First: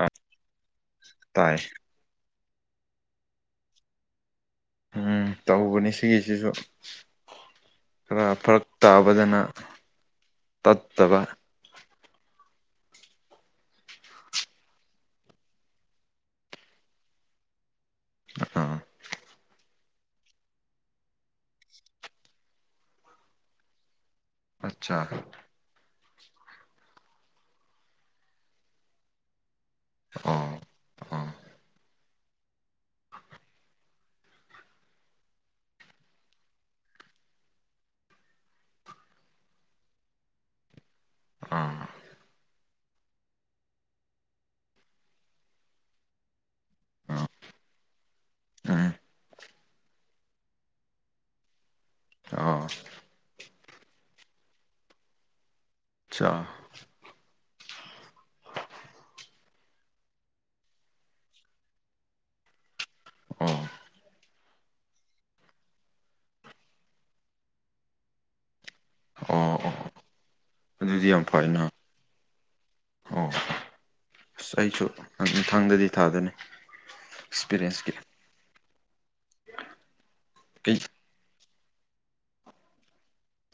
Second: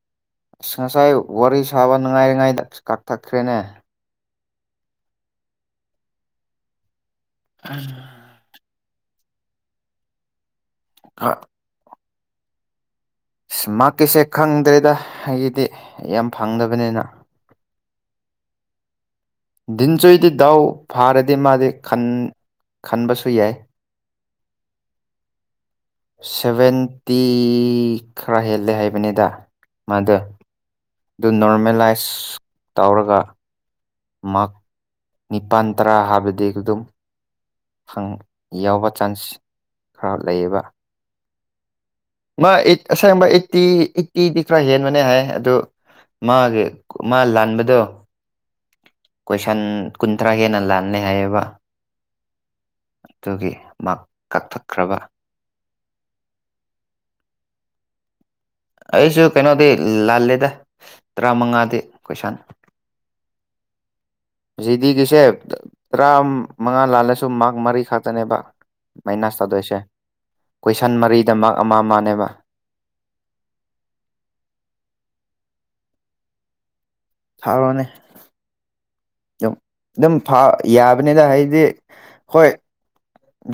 ꯑ ꯉꯁꯥꯏ ꯇꯥꯏ ꯋꯥꯔꯤ ꯁꯥꯕ ꯅꯨꯡꯉꯥꯏꯔꯤꯉꯩꯗ ꯀꯛꯊꯠꯈ꯭ꯔꯦꯅꯦ ꯎꯝ ꯇꯧꯕꯅꯤ ꯁꯤꯒꯤꯖꯤꯖꯨ ꯈꯔ ꯐꯔꯛ ꯇꯥ ꯐꯖꯟꯅ ꯇꯠꯇꯕ ꯑꯁ ꯃꯥꯀꯤꯁꯦ ꯈꯪꯗ꯭ꯔꯦꯗ ꯑꯩꯒꯤꯗꯤ ꯌꯥꯝ ꯐꯪꯗꯕꯅꯤꯅ ꯑ ꯗꯤꯟꯆꯣꯏꯗꯤ ꯗꯥꯎ ꯐꯥꯔꯗꯤ ꯃꯥꯗꯤ ꯈꯟ ꯈꯟꯕꯁꯨ ꯌꯥꯏ ꯑꯆꯥꯥ ꯁꯚꯦꯟꯇꯤ ꯈꯔ ꯍꯦꯜꯂꯦ ꯍꯥꯏꯕꯅꯤꯗ ꯃꯥꯗ ꯑꯣ ꯑꯣ ꯑꯗꯨ ꯅꯣꯔꯃꯦꯂꯥꯏꯁ ꯇꯧꯔꯒ ꯃꯥꯛ ꯅꯤꯄꯥꯟꯇ꯭ꯔꯥ ꯍꯥꯏꯕꯗꯤ ꯑꯗꯨꯝ ꯐꯪ ꯌꯥꯎꯕ ꯆꯥꯟꯁ ꯈꯔ ꯂꯩꯌꯦꯕ ꯎꯝ ꯑꯩꯠ ꯑꯁꯦꯡꯕ ꯑꯩꯠꯇꯤ ꯑꯩꯠꯇꯤꯗꯤ ꯈꯔ ꯍꯦꯟꯕꯅꯦ ꯍꯥꯏ ꯑꯗꯨ ꯃꯥꯒꯤ ꯃꯥ ꯂꯥꯟꯕꯗꯣ ꯑꯝ ꯀꯣꯏꯁꯟ ꯀꯨꯟꯊ꯭ꯔꯥ ꯍꯦꯟꯅ ꯂꯥꯜꯂꯦ ꯍꯥꯏꯌꯦꯕ ꯑꯣ ꯑꯗꯨꯒꯤ ꯃꯥꯛ ꯀꯛꯊꯠꯈ꯭ꯔꯕ ꯆꯥ ꯑꯩꯁꯨ ꯀꯩꯅꯣꯗꯤ ꯂꯥꯜꯂꯦꯗ ꯇꯔꯥꯃꯉꯥꯗꯤ ꯀꯣꯏꯁꯥꯟ ꯑꯝ ꯖꯤꯗꯤꯒꯤꯁꯦ ꯇꯔꯥ ꯃꯉꯥ ꯂꯥꯜꯂꯁꯨ ꯃꯥꯛ ꯃꯔꯤ ꯈꯛꯇꯅꯦꯕ ꯃꯥꯏꯅꯁ ꯑꯣ ꯇꯥꯗꯣꯏꯁꯦ ꯀꯣꯏꯁꯟ ꯑꯗꯨꯗꯤ ꯌꯥꯝ ꯃꯔꯤꯗ ꯃꯥꯛ ꯐꯩꯅ ꯑꯃ ꯑꯃꯅꯦꯕ ꯑꯣ ꯑꯁ ꯑꯩꯁꯨꯊꯥꯡꯗꯗꯤ ꯊꯥꯗꯅꯤ ꯑꯦꯛꯁꯄꯤꯔꯤꯌꯦꯟꯁꯀꯤ ꯗꯨꯝ ꯐ ꯑꯩ ꯌꯥꯕꯅꯦꯗ ꯍꯥꯏꯗꯤ ꯍꯣꯏ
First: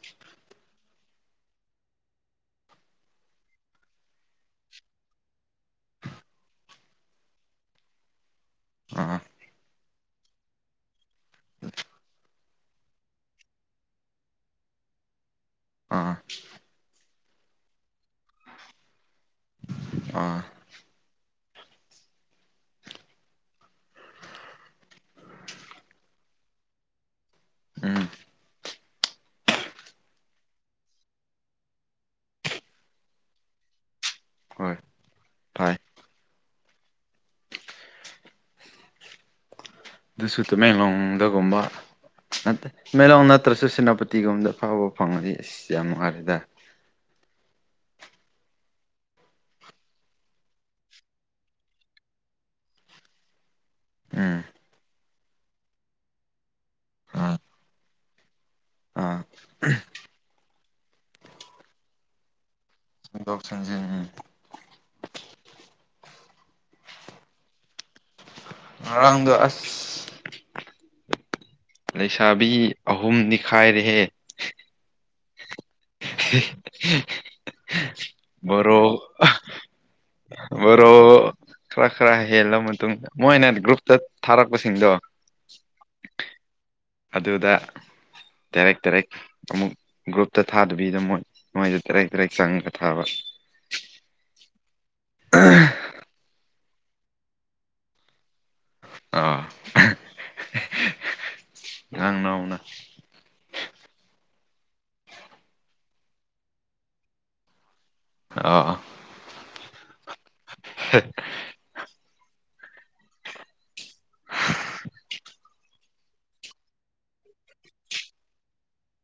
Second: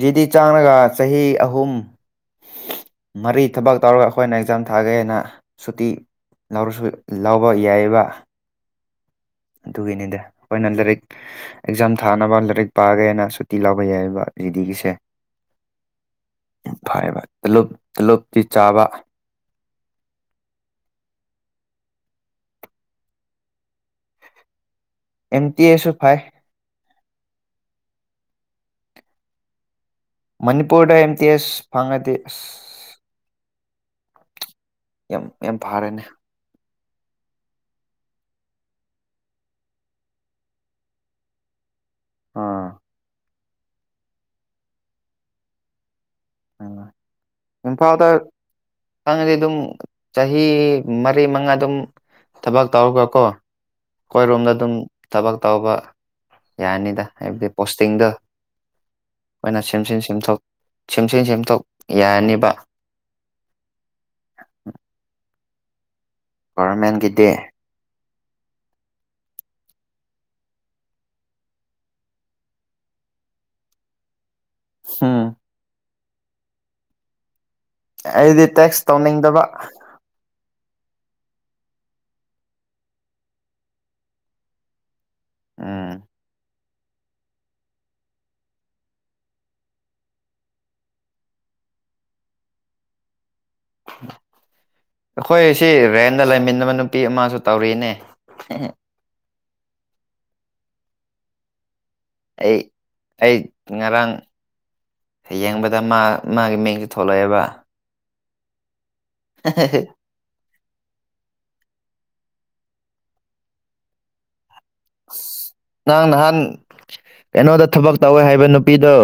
ꯖꯤꯗꯤ ꯆꯥꯡꯔꯒ ꯆꯍꯤ ꯑꯍꯨꯝ ꯃꯔꯤ ꯊꯕꯛ ꯇꯧꯔꯒ ꯑꯩꯈꯣꯏꯅ ꯑꯦꯛꯖꯥꯝ ꯊꯥꯒꯦꯅ ꯁꯨꯇꯤ ꯂꯧꯔꯁꯨ ꯂꯧꯕ ꯌꯥꯏꯑꯕ ꯑ ꯅꯤꯗ ꯑꯩꯈꯣꯏꯅ ꯂꯥꯏꯔꯤꯛ ꯑꯦꯛꯖꯥꯝ ꯊꯥꯅꯕ ꯔꯤꯛ ꯄꯥꯒꯦꯅ ꯁꯨꯇꯤ ꯂꯥꯎꯕ ꯌꯥꯏꯑꯕ ꯖꯤꯗꯤꯒꯤꯁꯦ ꯑꯥ ꯇꯂꯞ ꯇꯂꯣꯞꯇꯤ ꯆꯥꯕ ꯑ ꯑꯦꯟ ꯇꯤ ꯑꯦ ꯁꯨ ꯐꯥꯏ ꯎꯝ ꯃꯅꯤꯄꯨꯔꯗ ꯑꯦꯝ ꯇꯤ ꯑꯦꯁ ꯐꯥꯉꯗꯤ ꯍꯣꯏ ꯌꯥꯝ ꯌꯥꯝ ꯐꯩ ꯐꯔꯦꯅꯦ ꯑꯗꯨꯁꯨ ꯇꯃꯦꯂꯣꯡꯗꯒꯨꯝꯕ ꯅꯠ ꯑꯥ ꯃꯦꯂꯣꯡ ꯅꯠ ꯇ꯭ꯔꯁꯨ ꯁꯦꯅꯥꯄꯇꯤꯒꯨꯝꯕꯗ ꯐꯥꯎꯕ ꯐꯪꯉꯗꯤ ꯑꯁ ꯌꯥꯝ ꯅꯨꯡꯉꯥꯏꯔꯗꯤ ꯎꯝ ꯏꯝꯐꯥꯜꯗ ꯆꯪꯉꯗꯤ ꯑꯗꯨꯝ ꯆꯍꯤ ꯃꯔꯤ ꯃꯉꯥ ꯑꯗꯨꯝ ꯊꯕꯛ ꯇꯧꯔꯒ ꯀꯣ ꯎꯝ ꯑꯩꯈꯣꯏꯔꯣꯝꯗ ꯑꯗꯨꯝ ꯊꯕꯛ ꯇꯧꯕ ꯌꯥꯅꯤꯗ ꯑꯥ ꯍꯥꯏꯕꯗꯤ ꯄꯣꯁꯇꯤꯡꯗ ꯑꯥ ꯈꯣꯏꯅ ꯁꯦꯝꯖꯤꯟ ꯁꯦꯝꯊꯣꯛ ꯁꯦꯝꯖꯤꯟ ꯁꯦꯝꯗꯣꯛ ꯌꯥꯔꯅꯤꯅꯕ ꯗꯣꯛ ꯁꯦꯃꯖꯤꯟ ꯒꯣꯔꯃꯦꯟꯒꯤꯗꯤ ꯉꯔꯥꯡꯗꯣ ꯑꯁ ꯂꯩꯩꯁꯥꯕꯤ ꯑꯍꯨꯝ ꯅꯤ ꯈꯥꯏꯔꯦ ꯍꯝ ꯑꯩꯗꯤ ꯇꯦꯛꯁ ꯕꯣꯔꯣ ꯇꯧꯅꯤꯡꯗꯕ ꯕꯣꯔꯣ ꯈꯔ ꯈꯔ ꯍꯦꯜꯂ ꯃꯇꯨꯡꯗ ꯃꯣꯏꯅ ꯒ꯭ꯔꯨꯞꯇ ꯊꯥꯔꯛꯄꯁꯤꯡꯗꯣ ꯑꯝ ꯑꯗꯨꯗ ꯗꯥꯏꯔꯦꯛ ꯗꯔꯦꯛ ꯑꯃꯨꯛ ꯒ꯭ꯔꯨꯞꯇ ꯊꯥꯗꯕꯤꯗ ꯃꯣꯏ ꯃꫭꯏꯗ ꯗꯔꯦꯛ ꯗꯔꯦꯛ ꯆꯪꯉ ꯊꯥꯕ ꯑꯈꯣꯏ ꯁꯤ ꯔꯦꯟꯗ ꯂꯩꯃꯤꯟꯅꯕ ꯅꯨꯄꯤ ꯑꯃꯁꯨ ꯇꯧꯔꯤꯅꯦ ꯑꫭ ꯑꯩ ꯑꯩ ꯉꯔꯥꯡ ꯌꯦꯡꯕꯗ ꯃꯥ ꯃꯥꯒꯤ ꯃꯤꯡꯖꯨ ꯊꯣꯛꯂꯛ ꯑꯦꯕ ꯑꫭ ꯑ ꯍꯦ ꯍꯦ ꯍꯦ ꯑꯁ ꯅꯪ ꯅꯍꯥꯟ ꯀꯩꯅꯣꯗ ꯊꯕꯛ ꯇꯧꯋꯦ ꯍꯥꯏꯕ ꯅꯨꯄꯤꯗꯣ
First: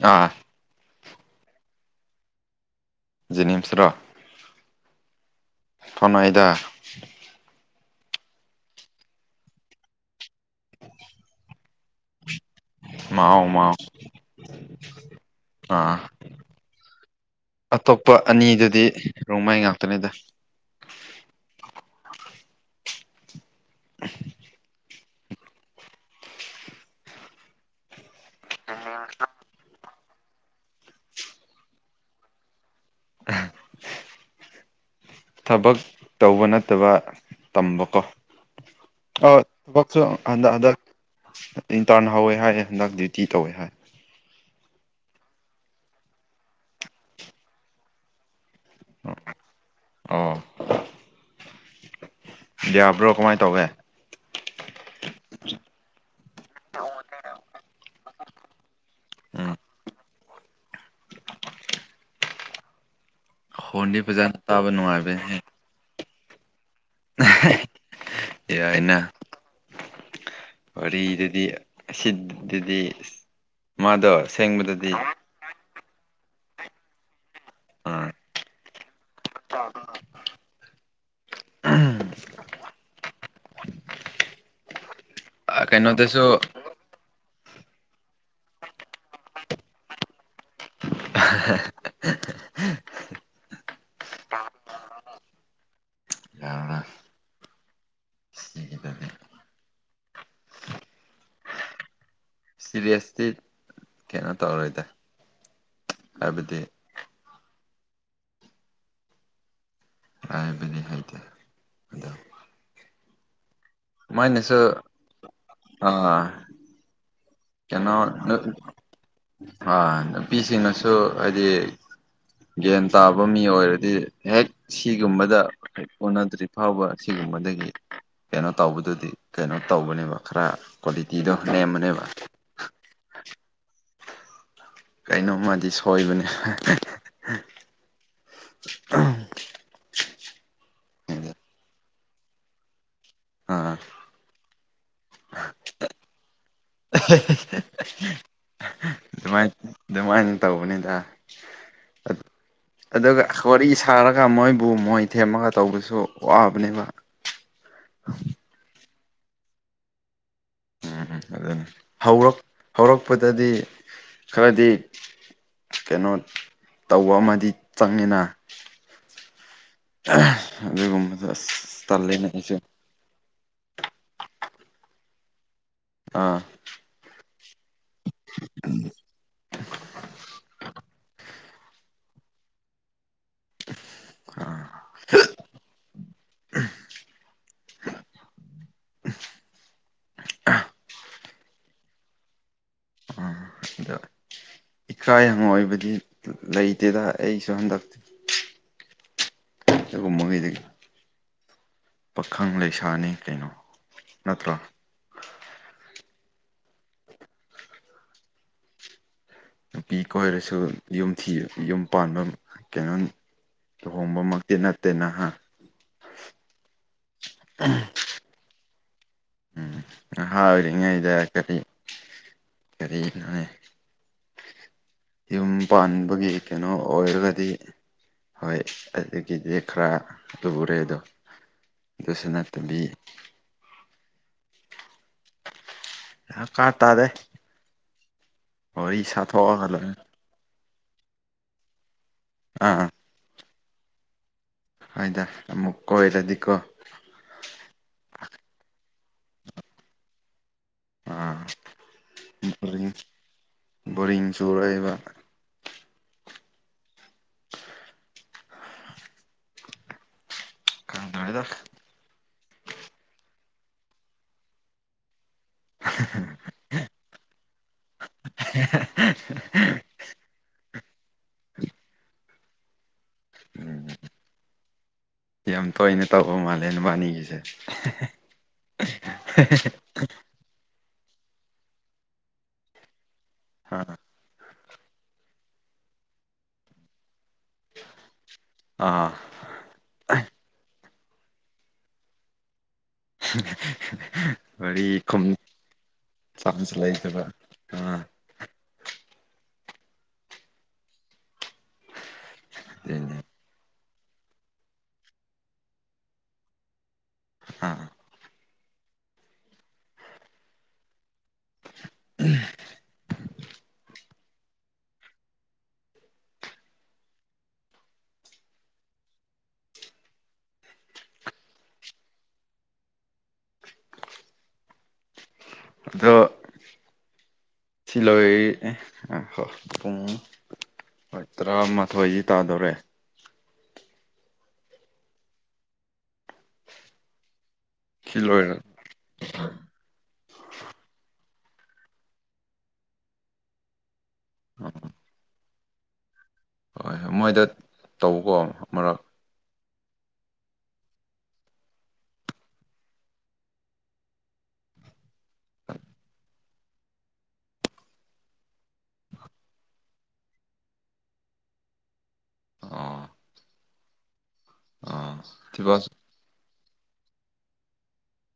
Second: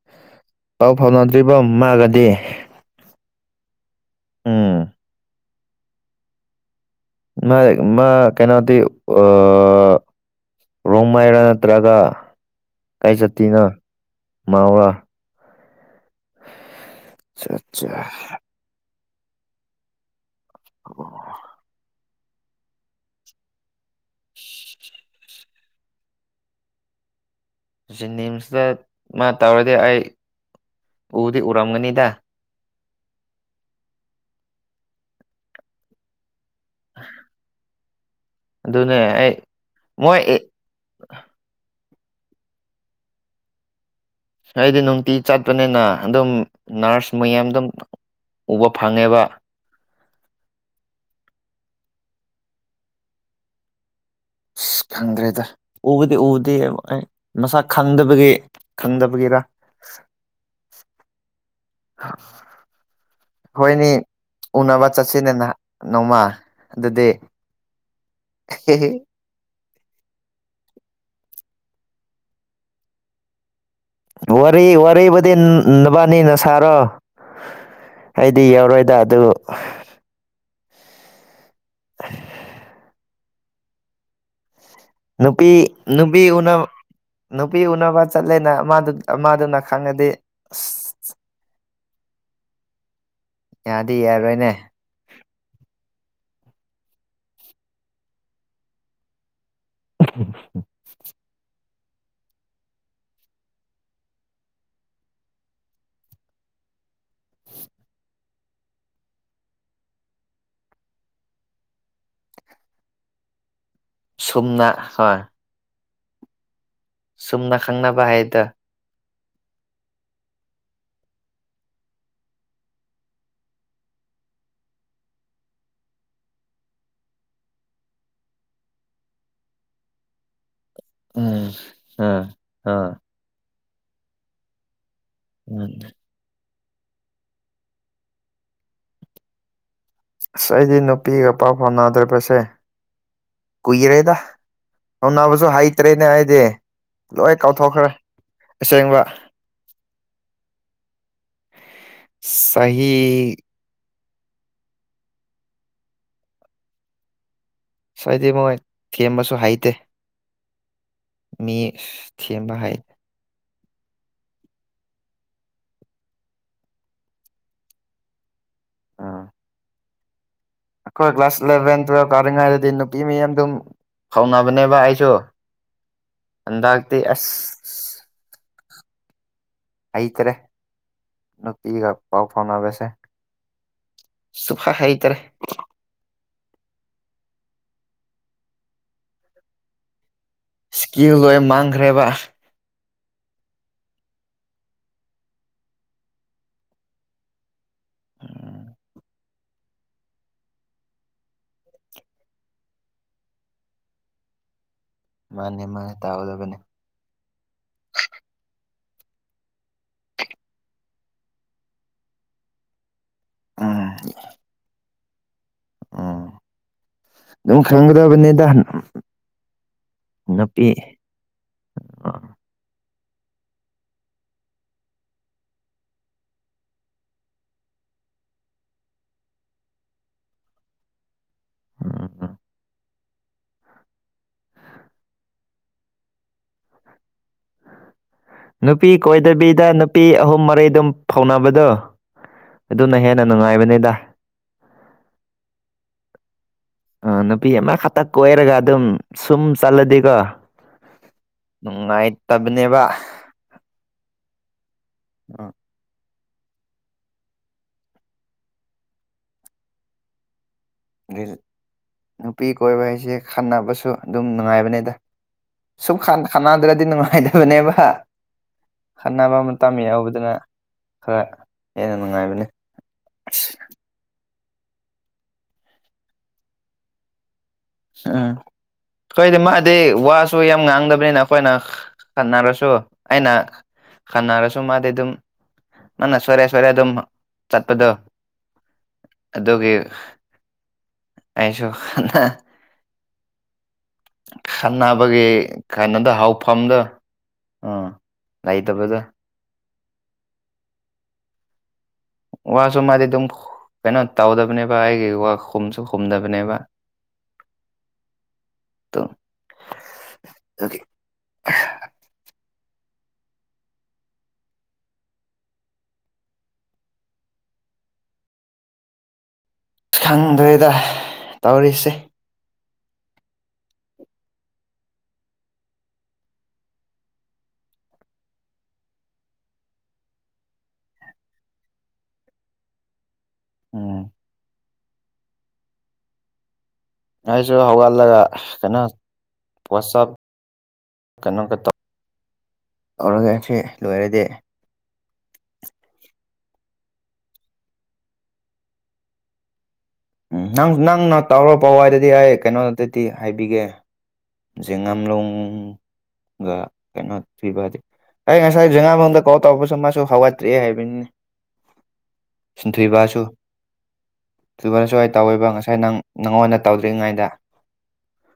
ꯑ ꯄꯥꯎ ꯐꯥꯎꯅꯗ꯭ꯔꯤꯕꯔꫭ ꯃꯥꯒꯗꯤ ꯖꯦꯅꯤꯝ꯭ꯁ ꯇꯔꯣ ꯎꯝ ꯐꯧꯅꯩꯗ ꯃꯥ ꯃꯥ ꯀꯩꯅꫭꯗꯤ ꯑꫭ ꯔꯣꯝ ꯃꯥꯏꯔ ꯅꯠꯇ꯭ꯔꯒ ꯃꯥꯎ ꯀꯥꯏꯆꯠꯇꯨꯏꯅꫭ ꯃꯥꯎ ꯃꯧꯔ ꯑꯥ ꯑꯆꯥ ꯑꯆꯥ ꯑꯇꯣꯞꯄ ꯑꯅꯤꯗꯨꯗꯤ ꯔꯣꯡꯃꯩ ꯉꯥꯛꯇꯅꯤꯗ ꯑꯣ ꯎꯝ ꯖꯦꯅꯤ꯭ꯝꯁꯇ ꯃꯥ ꯇꯧꯔꯗꯤ ꯑꯩ ꯎꯗꯤ ꯎꯔꯝꯒꯅꯤꯗ ꯑ ꯊꯕꯛ ꯇꯧꯕ ꯅꯠꯇꯕ ꯇꯝꯕꯀꯣ ꯑꯗꯨꯅꯦ ꯑ ꯑꯩ ꯊꯕꯛꯁꯨ ꯃꯣꯏ ꯑꯥꯗ ꯑꯥꯗ ꯊꯤ ꯇꯥꯟꯅ ꯍꯧꯋꯦ ꯍꯥꯏꯌꯦ ꯅꯪ ꯗꯤꯎꯇꯤ ꯇꯧꯋꯦ ꯍꯥꯏ ꯑꯩꯗꯤ ꯅꯨꯡꯇꯤ ꯆꯠꯄꯅꯤꯅ ꯑꯗꯨꯝ ꯅꯔꯁ ꯃꯌꯥꯝꯗꯨꯝ ꯎꯕ ꯐꯪꯉꯦꯕ ꯑꯣ ꯌꯥꯕ꯭ꯔꯣ ꯀꯃꯥꯏ ꯇꯧꯒꯦ ꯑꯁ ꯈꯪꯗ꯭ꯔꯦꯗ ꯎꯕꯗꯤ ꯎꯗꯦ ꯑꯩ ꯃꯁꯛ ꯈꯪꯗꯕꯒꯤ ꯈꯪꯗꯕꯒꯤꯔ ꯎꯝ ꯑꯈꫭꯏꯅꯤ ꯈꯣꯟꯗꯤ ꯐꯖꯅ ꯇꯥꯕ ꯎꯅꯕ ꯆꯠꯁꯤꯅꯦ ꯅꯨꯡꯉꯥꯏꯕꯅꯦ ꯅꯍꯥ ꯅꯣꯡꯃ ꯑꯗꯨꯗꯤ ꯌꯥꯏꯅ ꯋꯥꯔꯤꯗꯨꯗꯤ ꯁꯤꯗꯗꯤ ꯑꯁ ꯋꯥꯔꯤꯔꯤ ꯑꯣꯏꯕꯗꯤꯟ ꯅꯕꯥꯅꯤꯅ ꯁꯥꯔꯣ ꯑꯥ ꯑꯩꯗꯤ ꯌꯧꯔꯣꯏꯗ ꯑꯗꯨ ꯑꯝ ꯅꯨꯄꯤ ꯀꯩꯅꯣꯗꯁꯨ ꯅꯨꯄꯤ ꯎꯅ ꯅꯨꯄꯤ ꯎꯅꯕ ꯆꯠꯂꯦꯅꯗꯨ ꯑꯃꯗꯨꯅ ꯈꯪꯉꯗꯤ ꯑꯁ [unintelligible] ꯌꯥꯗꯤ ꯌꯥꯔꯣꯏꯅꯦ ꯁꯤꯒꯤꯗꯗꯤ ꯎ ꯁꯤꯔꯤꯁꯇꯤ ꯀꯩꯅꯣ ꯇꯧꯔꯣꯏꯗ ꯍꯥꯏꯕꯗꯤ ꯍꯥꯏꯕꯗꯤ ꯍꯩꯇꯦ ꯑꯗꯣ ꯃꯣꯏꯅꯁꯨ ꯁꯝꯅ ꯍ ꯑꯥ ꯀꯩꯅꯣ ꯈꯪꯅꯕ ꯍꯥꯏꯗꯣ ꯑ ꯅꯨꯄꯤꯁꯤꯡꯅꯁꯨ ꯍꯥꯏꯗꯤ ꯒ꯭ꯌꯥꯟ ꯇꯥꯕ ꯃꯤ ꯑꯣꯏꯔꯗꯤ ꯍꯦꯛ ꯁꯤꯒꯨꯝꯕꯗ ꯑꯣꯅꯗ꯭ꯔꯤ ꯐꯥꯎꯕ ꯁꯤꯒꯨꯝꯕ ꯍꯪꯕꯗꯒꯤ ꯀꯩꯅꯣ ꯇꯧꯕꯗꯨꯗꯤ ꯀꯩꯅꯣ ꯇꯧꯕꯅꯦꯕ ꯈꯔ ꯀ꯭ꯋꯥꯂꯤꯇꯤꯗꯣ ꯎꯝ ꯅꯦꯝꯕꯅꯦꯕ ꯑꯥ ꯑꯥ ꯀꯩꯅꯣꯝꯃꯗꯤ ꯎꯝ ꯁꯣꯏꯕꯅꯦ ꯎꯝ ꯑꯁ ꯑꯩꯗꯤ ꯅꯨꯄꯤꯒ ꯄꯥꯎ ꯐꯥꯎꯅꯗ꯭ꯔꯔꯤꯕꯁꯦ ꯑꯥ ꯀꯨꯏꯔꯦꯗ ꯑꯅꯥꯕꯨꯁꯨ ꯍꯩꯇ꯭ꯔꯦꯅꯦ ꯍꯥꯏꯗꯤ ꯂꯣꯏ ꯀꯥꯎꯊꯣꯛꯈ꯭ꯔꯦ ꯑꯁꯦꯡꯕ ꯑꯗꯨꯃꯥꯏ ꯑꯗꯨꯃꯥꯏꯅ ꯇꯧꯕꯅꯤꯗ ꯁꯍꯤ ꯊꯥꯔꯒ ꯃꯣꯏꯕꯨ ꯃꯣꯏ ꯊꯦꯝꯃꯒ ꯇꯧꯕꯁꯨ ꯋꯥꯕꯅꯦꯕ ꯁꯣꯏꯗꯤ ꯃꯣꯏ ꯀꯦꯝꯕꯁꯨ ꯍꯩꯇꯦ ꯎꯝ ꯎꯝ ꯃꯤ ꯑꯗꯨꯅꯤ ꯍꯧꯔꯛ ꯊꯦꯝꯕ ꯍꯩ ꯍꯧꯔꯛꯄꯗꯗꯤ ꯈꯔꯗꯤ ꯀꯩꯅꯣ ꯇꯧꯕ ꯑꯃꯗꯤ ꯆꯪꯉꯤꯅ ꯑ ꯑꯩꯈꯣꯏ ꯀ꯭ꯂꯥꯁ ꯏꯂꯕꯦꯟꯋ ꯑꯔꯉꯥꯏꯔꯗꯤ ꯅꯨꯄꯤ ꯃꯤ ꯌꯥꯝ ꯑꯗꯨꯝ ꯐꯥꯎꯅꯕꯅꯦꯕ ꯑꯩꯁꯨ ꯑꯥ ꯑꯟꯗꯇ ꯑꯦꯁ ꯍꯩꯇꯔꯦ ꯅꯨꯄꯤꯒ ꯄꯥꯎ ꯐꯥꯎꯅꯕꯅꯕꯁꯦ ꯑꯥ ꯁꯤꯐꯥ ꯍꯥꯏ ꯏꯇꯔ [inaudible] ꯁ꯭ꯀꯤ ꯂꯣꯏ ꯃꯥꯡꯈ꯭ꯔꯦꯕ ꯑꯗ ꯏꯀꯥꯏ ꯍꯪꯣꯏꯕꯗꯤ ꯂꯩꯇꯦꯗ ꯑꯩꯁꯨ ꯍꯟꯗꯛꯇꯤ ꯎꯝ ꯀꯨꯃꯒꯗꯒꯦ ꯄꯥꯈꯪ ꯂꯩꯁꯥꯅꯤ ꯀꯩꯅꯣ ꯅꯠꯇ꯭ꯔꯣ ꯃꯥꯅꯦ ꯃꯥꯅꯦ ꯇꯥꯍꯧꯗꯕꯅꯤ ꯅꯨꯄꯤ ꯀꯣꯏꯔꯁꯨ ꯌꯨꯝꯤ ꯌꯨꯝ ꯄꯥꯟꯕ ꯀꯩꯅꯣ ꯂꯨꯍꯣꯡꯕꯃꯛꯇꯤ ꯅꯠꯇꯦ ꯅꯍꯥ ꯎ ꯑꯗꯨꯝ ꯈꯪꯒꯗꯕꯅꯤꯗ ꯎꯝ ꯍꯥꯎꯔꯤ ꯅꯨꯄꯤ ꯏꯉ ꯏꯗ ꯀꯔꯤ ꯎꯝ ꯀꯔꯤꯅꯅꯦ ꯌꯨꯝ ꯄꯥꯟꯕꯒꯤ ꯀꯩꯅꯣ ꯑꯣꯏꯔꯒꯗꯤ ꯍꯣꯏ ꯑꯗꯨꯒꯤꯗꯤ ꯈꯔ ꯂꯨꯔꯦ ꯑꯗꯣ ꯎꯝ ꯁꯅꯥꯠꯇꯕꯤ ꯑ ꯀꯥ ꯇꯥꯗꯦ ꯅꯨꯄꯤ ꯋꯥꯔꯤ ꯀꯣꯏꯗꯕꯤꯗ ꯁꯥꯊꯣꯛꯑꯒ ꯂꯣꯏꯔꯦ ꯅꯨꯄꯤ ꯑꯍꯨꯝ ꯃꯩꯗꯨꯝ ꯐꯧꯅꯕꯗꯣ ꯑꯗꯨꯅ ꯍꯦꯟꯅ ꯅꯨꯡꯉꯥꯏꯕꯅꯤꯗ ꯍꯥꯏꯗ ꯑꯃꯨꯛ ꯀꯣꯏꯔꯗꯤꯀꯣ ꯑ ꯅꯨꯄꯤ ꯑꯃꯈꯛꯇ ꯀꯣꯏꯔꯒ ꯑꯗꯨꯝ ꯁꯨꯝ ꯆꯠꯂꯗꯤꯀꯣ ꯑꯥ ꯅꯨꯡꯉꯥꯏꯇꯕꯅꯦꯕ ꯕꯣꯔꯤꯡ ꯕꯣꯔꯤꯡ ꯆꯨꯔꯛꯏꯕ ꯑꯥ ꯈꯪꯗꯋꯗ ꯅꯨꯄꯤ ꯀꯣꯏꯕ ꯍꯥꯏꯁꯦ ꯈꯟꯅꯕꯁꯨ ꯑꯗꯨꯝ ꯅꯨꯡꯉꯥꯏꯕꯅꯦꯗ ꯁꯨꯝ ꯈꯥꯟꯅꯗ꯭ꯔꯗꯤ ꯅꯨꯡꯉꯥꯏꯗꯕꯅꯦꯕ ꯈꯟꯅꯅꯕ ꯑꯃ ꯇꯝꯃꯤ ꯌꯥꯎꯕꯗꯨꯅ ꯈꯔ ꯍꯦꯟꯅ ꯅꯨꯡꯉꯥꯏꯕꯅꯤ ꯎꯝ ꯌꯥꯝ ꯇꯣꯏꯅ ꯇꯧꯕ ꯃꯥꯜꯂꯦꯅꯕꯥꯅꯤꯒꯤꯁꯦ ꯎꯝ ꯑꯩꯣꯏꯗꯤ ꯃꯥꯗꯤ ꯋꯥꯁꯨ ꯌꯥꯝ ꯉꯥꯡꯗꯕ ꯑꯩꯈꯣꯏꯅ ꯈꯟꯅꯔꯁꯨ ꯑꯩꯅ ꯑꯥ ꯈꯟꯅꯔꯁꯨ ꯁ ꯃꯥꯗ ꯑꯗꯨꯝ ꯃꯥ ꯁꯔꯦ ꯁꯔꯦ ꯑꯗꯨꯝ ꯆꯠꯄꯗꯣ ꯑꯥ ꯑꯗꯨꯒꯤ ꯑꯩꯁꯨ [inaudible] ꯋꯥꯔꯤ ꯈꯟꯅꯅꯕꯒꯤ ꯈꯨꯝ ꯈꯅꯗ ꯍꯥꯎꯐꯝꯗ ꯆꯥꯟꯁ ꯂꯩꯇꯕ ꯑꯥ ꯉ ꯇ ꯄꯗ ꯋꯥꯁꯨꯣ ꯃꯥꯗꯤ ꯑꯗꯨꯅꯦ ꯑꯗꯨꯝ ꯀꯩꯅꯣ ꯇꯧꯗꯕꯅꯦꯕ ꯑꯩꯒꯤꯋꯨꯝꯁꯨ ꯈꯨꯝꯗꯕꯅꯦꯕ ꯑꯥ [unintelligible] ꯎ ꯈꯪꯗ꯭ꯔꯦꯗ ꯇꯧꯔꯤꯁꯦ ꯑꯗꯨꯣ ꯁꯤꯂꯣꯏ ꯑ ꯍ ꯄꯨꯡ ꯍꯣꯏ ꯇꯔꯥꯃꯥꯊꯣꯏꯗꯤ ꯇꯥꯗꯣꯔꯦ ꯎꯝ ꯉꯁꯨ ꯍꯋꯥꯜꯂ ꯁꯤ ꯂꯣꯏꯔ ꯀꯩꯅꯣ ꯄꯠꯞ ꯀꯩꯅꯣꯝꯒ ꯇꯧ ꯇꯧꯔꯒ ꯁꯤ ꯂꯣꯏꯔꯗꯤ ꯑꯝ ꯍꯣꯏ ꯍꯣꯏ ꯃꯣꯏꯗ ꯇꯧꯕꯀꯣ ꯃꯔꯛ ꯎꯝ ꯅꯪ ꯅꯪꯅ ꯇꯥꯎꯔ ꯄꯋꯥꯏꯗꯗꯤ ꯑꯩ ꯀꯩꯅꯣꯗꯗꯗꯤ ꯍꯥꯏꯕꯤꯒꯦ ꯖꯦꯡꯉꯝꯂꯣꯡꯒ ꯀꯩꯅꯣ ꯊꯕꯗꯤ ꯑꯩ ꯉꯁꯥꯏ ꯖꯉ ꯃꯗ ꯀꯧ ꯇꯧ ꯄ ꯃꯥꯁꯨ ꯍꯋꯥ ꯇ꯭ꯔꯤ ꯍꯥꯏꯕꯅꯤ ꯑꯥ ꯁꯤꯟꯊꯣꯏꯕꯁꯨ ꯑꯗꯨꯔꯁꯨ ꯍꯥꯏꯥꯏ ꯑꯥ ꯇꯧꯋꯦꯕ ꯉꯁꯥꯏ ꯊꯤꯕꯥꯁ ꯅꯪ ꯅꯪꯉꯣꯟꯗ ꯇꯧꯗ꯭ꯔꯤꯉꯩꯗ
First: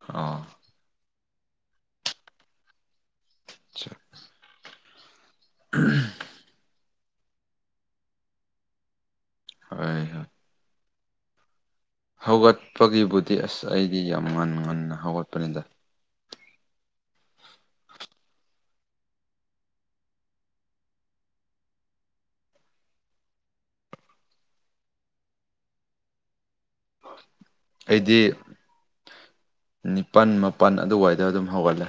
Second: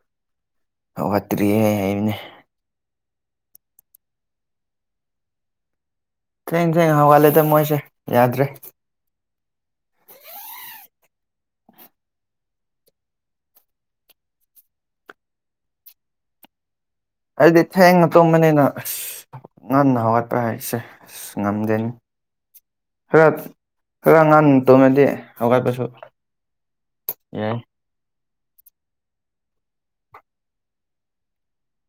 ꯑ ꯋꯥꯠꯇ꯭ꯔꯤꯌꯦ ꯍꯥꯏꯕꯅꯦ ꯑ ꯎꯝ ꯊꯦꯡꯅ ꯁꯦꯡ ꯍꯧꯒꯠꯂꯦꯗ ꯃꯣꯏꯁꯦ ꯌꯥꯗ꯭ꯔꯦ ꯍꯣꯏ ꯍꯣꯏ ꯍꯧꯒꯠꯄꯒꯤꯕꯨꯙ ꯑꯁ ꯑꯩꯗꯤ ꯌꯥꯝ ꯉꯟ ꯉꯟꯅ ꯍꯧꯒꯠꯄꯅꯤꯗ ꯑꯩꯗꯤ ꯊꯦꯡꯅ ꯇꯨꯝꯕꯅꯤꯅ ꯑꯁ ꯉꯟꯅ ꯍꯧꯒꯠꯄ ꯍꯥꯏꯁꯦ ꯑꯁ ꯉꯝꯗꯦꯅꯤ ꯍꯔ ꯍꯔ ꯉꯥꯟ ꯇꯣꯃꯦꯗꯤ ꯍꯧꯒꯥꯏ ꯄꯁꯨꯣ ꯑꯩꯗꯤ ꯅꯤꯄꯥꯜ ꯃꯥꯄꯜ ꯑꯗꯨꯋꯥꯏꯗ ꯑꯗꯨꯝ ꯍꯧꯒꯠꯂꯦ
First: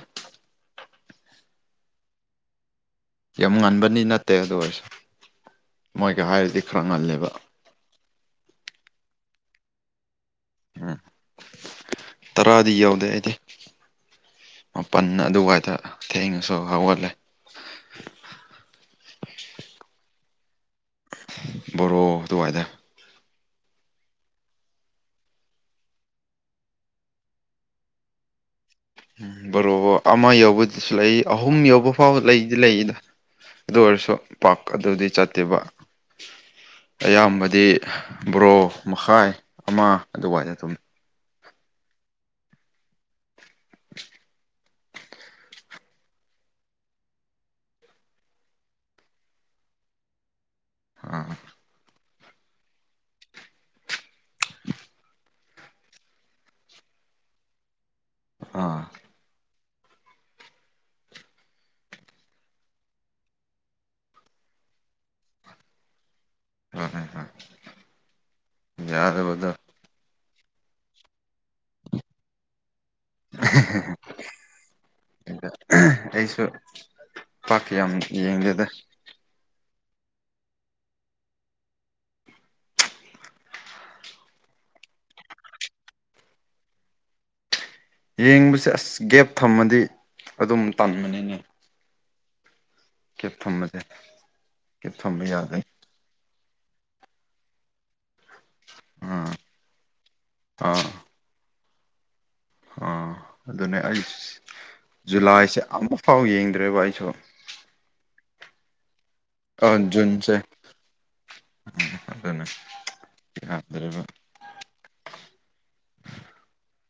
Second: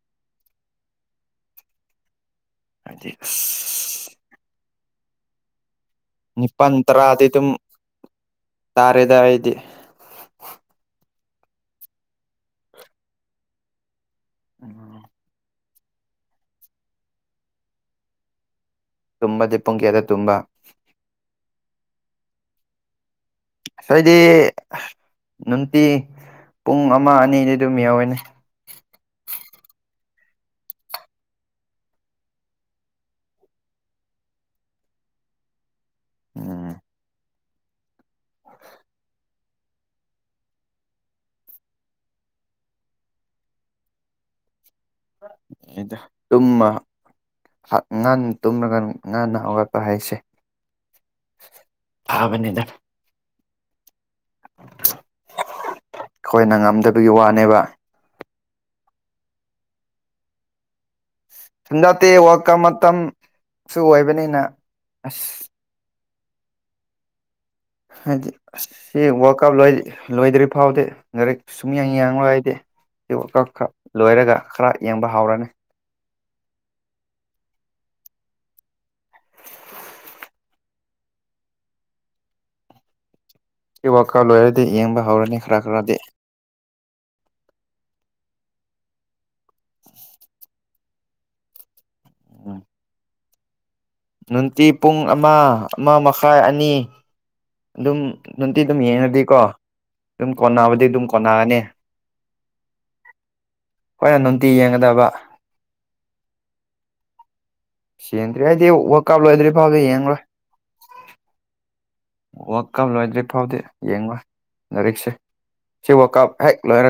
ꯍꯥꯏꯗꯤ ꯌꯥꯝ ꯉꯟꯕꯅꯤ ꯑꯁ ꯅꯠꯇꯦ ꯑꯗꯨ ꯑꯣꯏꯔꯁꯨ ꯃꯣꯏꯒ ꯍꯥꯏꯔꯗꯤ ꯅꯤꯄꯟ ꯈꯔ ꯇ꯭ꯔꯥꯗꯤ ꯉꯜꯂꯦꯕ ꯑꯗꯨꯝ ꯇꯥꯔꯦꯗ ꯍꯥꯏꯗꯤ ꯎꯝ ꯇꯔꯥꯗꯤ ꯌꯥꯎꯗꯦ ꯑꯩꯗꯤ ꯎꯝ ꯃꯥꯄꯜ ꯑꯗꯨꯋꯥꯏꯗ ꯊꯦꯡꯨ ꯁꯣ ꯍꯥꯎꯒꯠꯂꯦ ꯇꯨꯝꯕꯗꯤ ꯄꯨꯡ ꯀꯌꯥꯗ ꯇꯨꯝꯕ ꯕꯣꯔꯣ ꯑꯗꯨꯋꯥꯏꯗ ꯁꯣꯏꯗꯤ ꯅꯨꯇ ꯄꯨꯡ ꯑꯃ ꯑꯅꯤꯗꯤꯩ ꯑꯗꯨꯝ ꯌꯥ ꯌꯥꯎꯏꯅꯦ ꯎꯝ ꯕꯔꯣꯕ ꯑꯃ ꯌꯧꯕꯗꯨꯁꯨ ꯂꯩ ꯑꯍꯨꯝ ꯌꯧꯕ ꯐꯥꯎ ꯂꯩꯗꯤ ꯂꯩꯗ ꯑꯗꯨ ꯑꯣꯏꯔꯁꯨ ꯄꯥꯛ ꯑꯗꯨꯗꯤ ꯆꯠꯇꯦꯕ ꯎꯝ ꯑꯌꯥꯝꯕ ꯗꯤ ꯕꯣꯔꯣ ꯃꯈꯥꯏ ꯑꯃ ꯑꯗꯨꯥꯏꯅ ꯇꯨꯝꯃꯤ ꯗ ꯇꯃ ꯉꯅ ꯇꯨꯝꯂꯒ ꯉꯅ ꯍꯧꯋꯥꯠꯄ ꯍꯥꯏꯁꯦ ꯑꯥ ꯊꯥꯕꯅꯤꯗ ꯑꯩꯈꯣꯏꯅ ꯉꯝꯗꯕꯒꯤ ꯋꯥꯅꯦꯕ ꯑꯥ ꯁꯨꯡꯖꯠꯇꯦ ꯋꯥꯀ ꯃꯇꯝꯁꯨ ꯑꯣꯏꯕꯅꯤꯅ ꯑꯁ ꯍ ꯍ ꯍ ꯍꯥꯏꯗꯤ ꯋꯥ ꯀꯞ ꯂꯣꯏ ꯂꯣꯏꯗ꯭ꯔꯤ ꯐꯥꯎꯗꯦ ꯂꯥꯏꯔꯤꯛ ꯁꯨꯝꯌꯥꯡ ꯌꯥꯡ ꯂꯣꯏ ꯍꯥꯏꯗꯤꯦ ꯀꯛꯛ ꯂꯣꯏꯔꯒ ꯈꯔ ꯌꯦꯡꯕ ꯍꯧꯥꯎꯔꯅꯤ ꯁꯨ ꯄꯥꯛꯀꯤ ꯌꯥꯝ ꯌꯦꯡꯗꯦꯗ ꯁꯤ ꯋꯥꯀ ꯂꯣꯏꯔꯗꯤ ꯌꯦꯡꯕ ꯍꯧꯔꯅꯤ ꯈꯔ ꯈꯔꯗꯤ ꯌꯦꯡꯕꯁꯦ ꯑꯁ ꯒꯦꯞ ꯊꯝꯃꯗꯤ ꯑꯗꯨꯝ ꯇꯝꯕꯅꯤꯅꯦ ꯎ ꯀꯦꯞ ꯊꯝꯃꯁꯦ ꯅꯨꯡꯇꯤ ꯄꯨꯡ ꯑꯃ ꯑꯃ ꯃꯈꯥꯏ ꯑꯅꯤ ꯑꯗꯨꯝ ꯅꯨꯡꯇꯤ ꯑꯗꯨꯝ ꯑꯥ ꯌꯦꯡꯉꯗꯤꯀꯣ ꯑꯗꯨꯝ ꯀꯣꯟꯅꯕꯗꯤ ꯑꯗꯨꯝ ꯀꯣꯟꯅꯑꯅꯤ ꯑ ꯑꯗꯨꯅꯦ ꯑꯩ ꯑꯩꯈꯣꯏꯅ ꯅꯨꯡꯇꯤ ꯌꯦꯡꯒꯗꯕ ꯖꯨꯂꯥꯏꯁꯦ ꯑꯃꯨꯛ ꯐꯥꯎ ꯌꯦꯡꯗ꯭ꯔꯦꯕ ꯑꯩꯁꯨ ꯁꯦꯟꯗ꯭ꯔꯤ ꯍꯥꯏꯗꯤ ꯋꯥꯋꯀꯥꯞ ꯂꯣꯏꯗ꯭ꯔꯔꯤ ꯑ ꯐꯥꯎꯒ ꯌꯦꯡꯂꯡꯂꯣꯏ ꯖꯨꯟꯁꯦ ꯑꯗꯨꯅ ꯋ ꯀꯞ ꯂꯣꯏꯗ꯭ꯔꯤ ꯐꯥꯎꯗꯤ ꯌꯥꯗ꯭ꯔꯦꯕ ꯌꯦꯡꯉ ꯂꯥꯏꯔꯤꯛꯁꯦ ꯁꯤꯕ ꯀꯥ ꯍꯦꯛ ꯂꯔ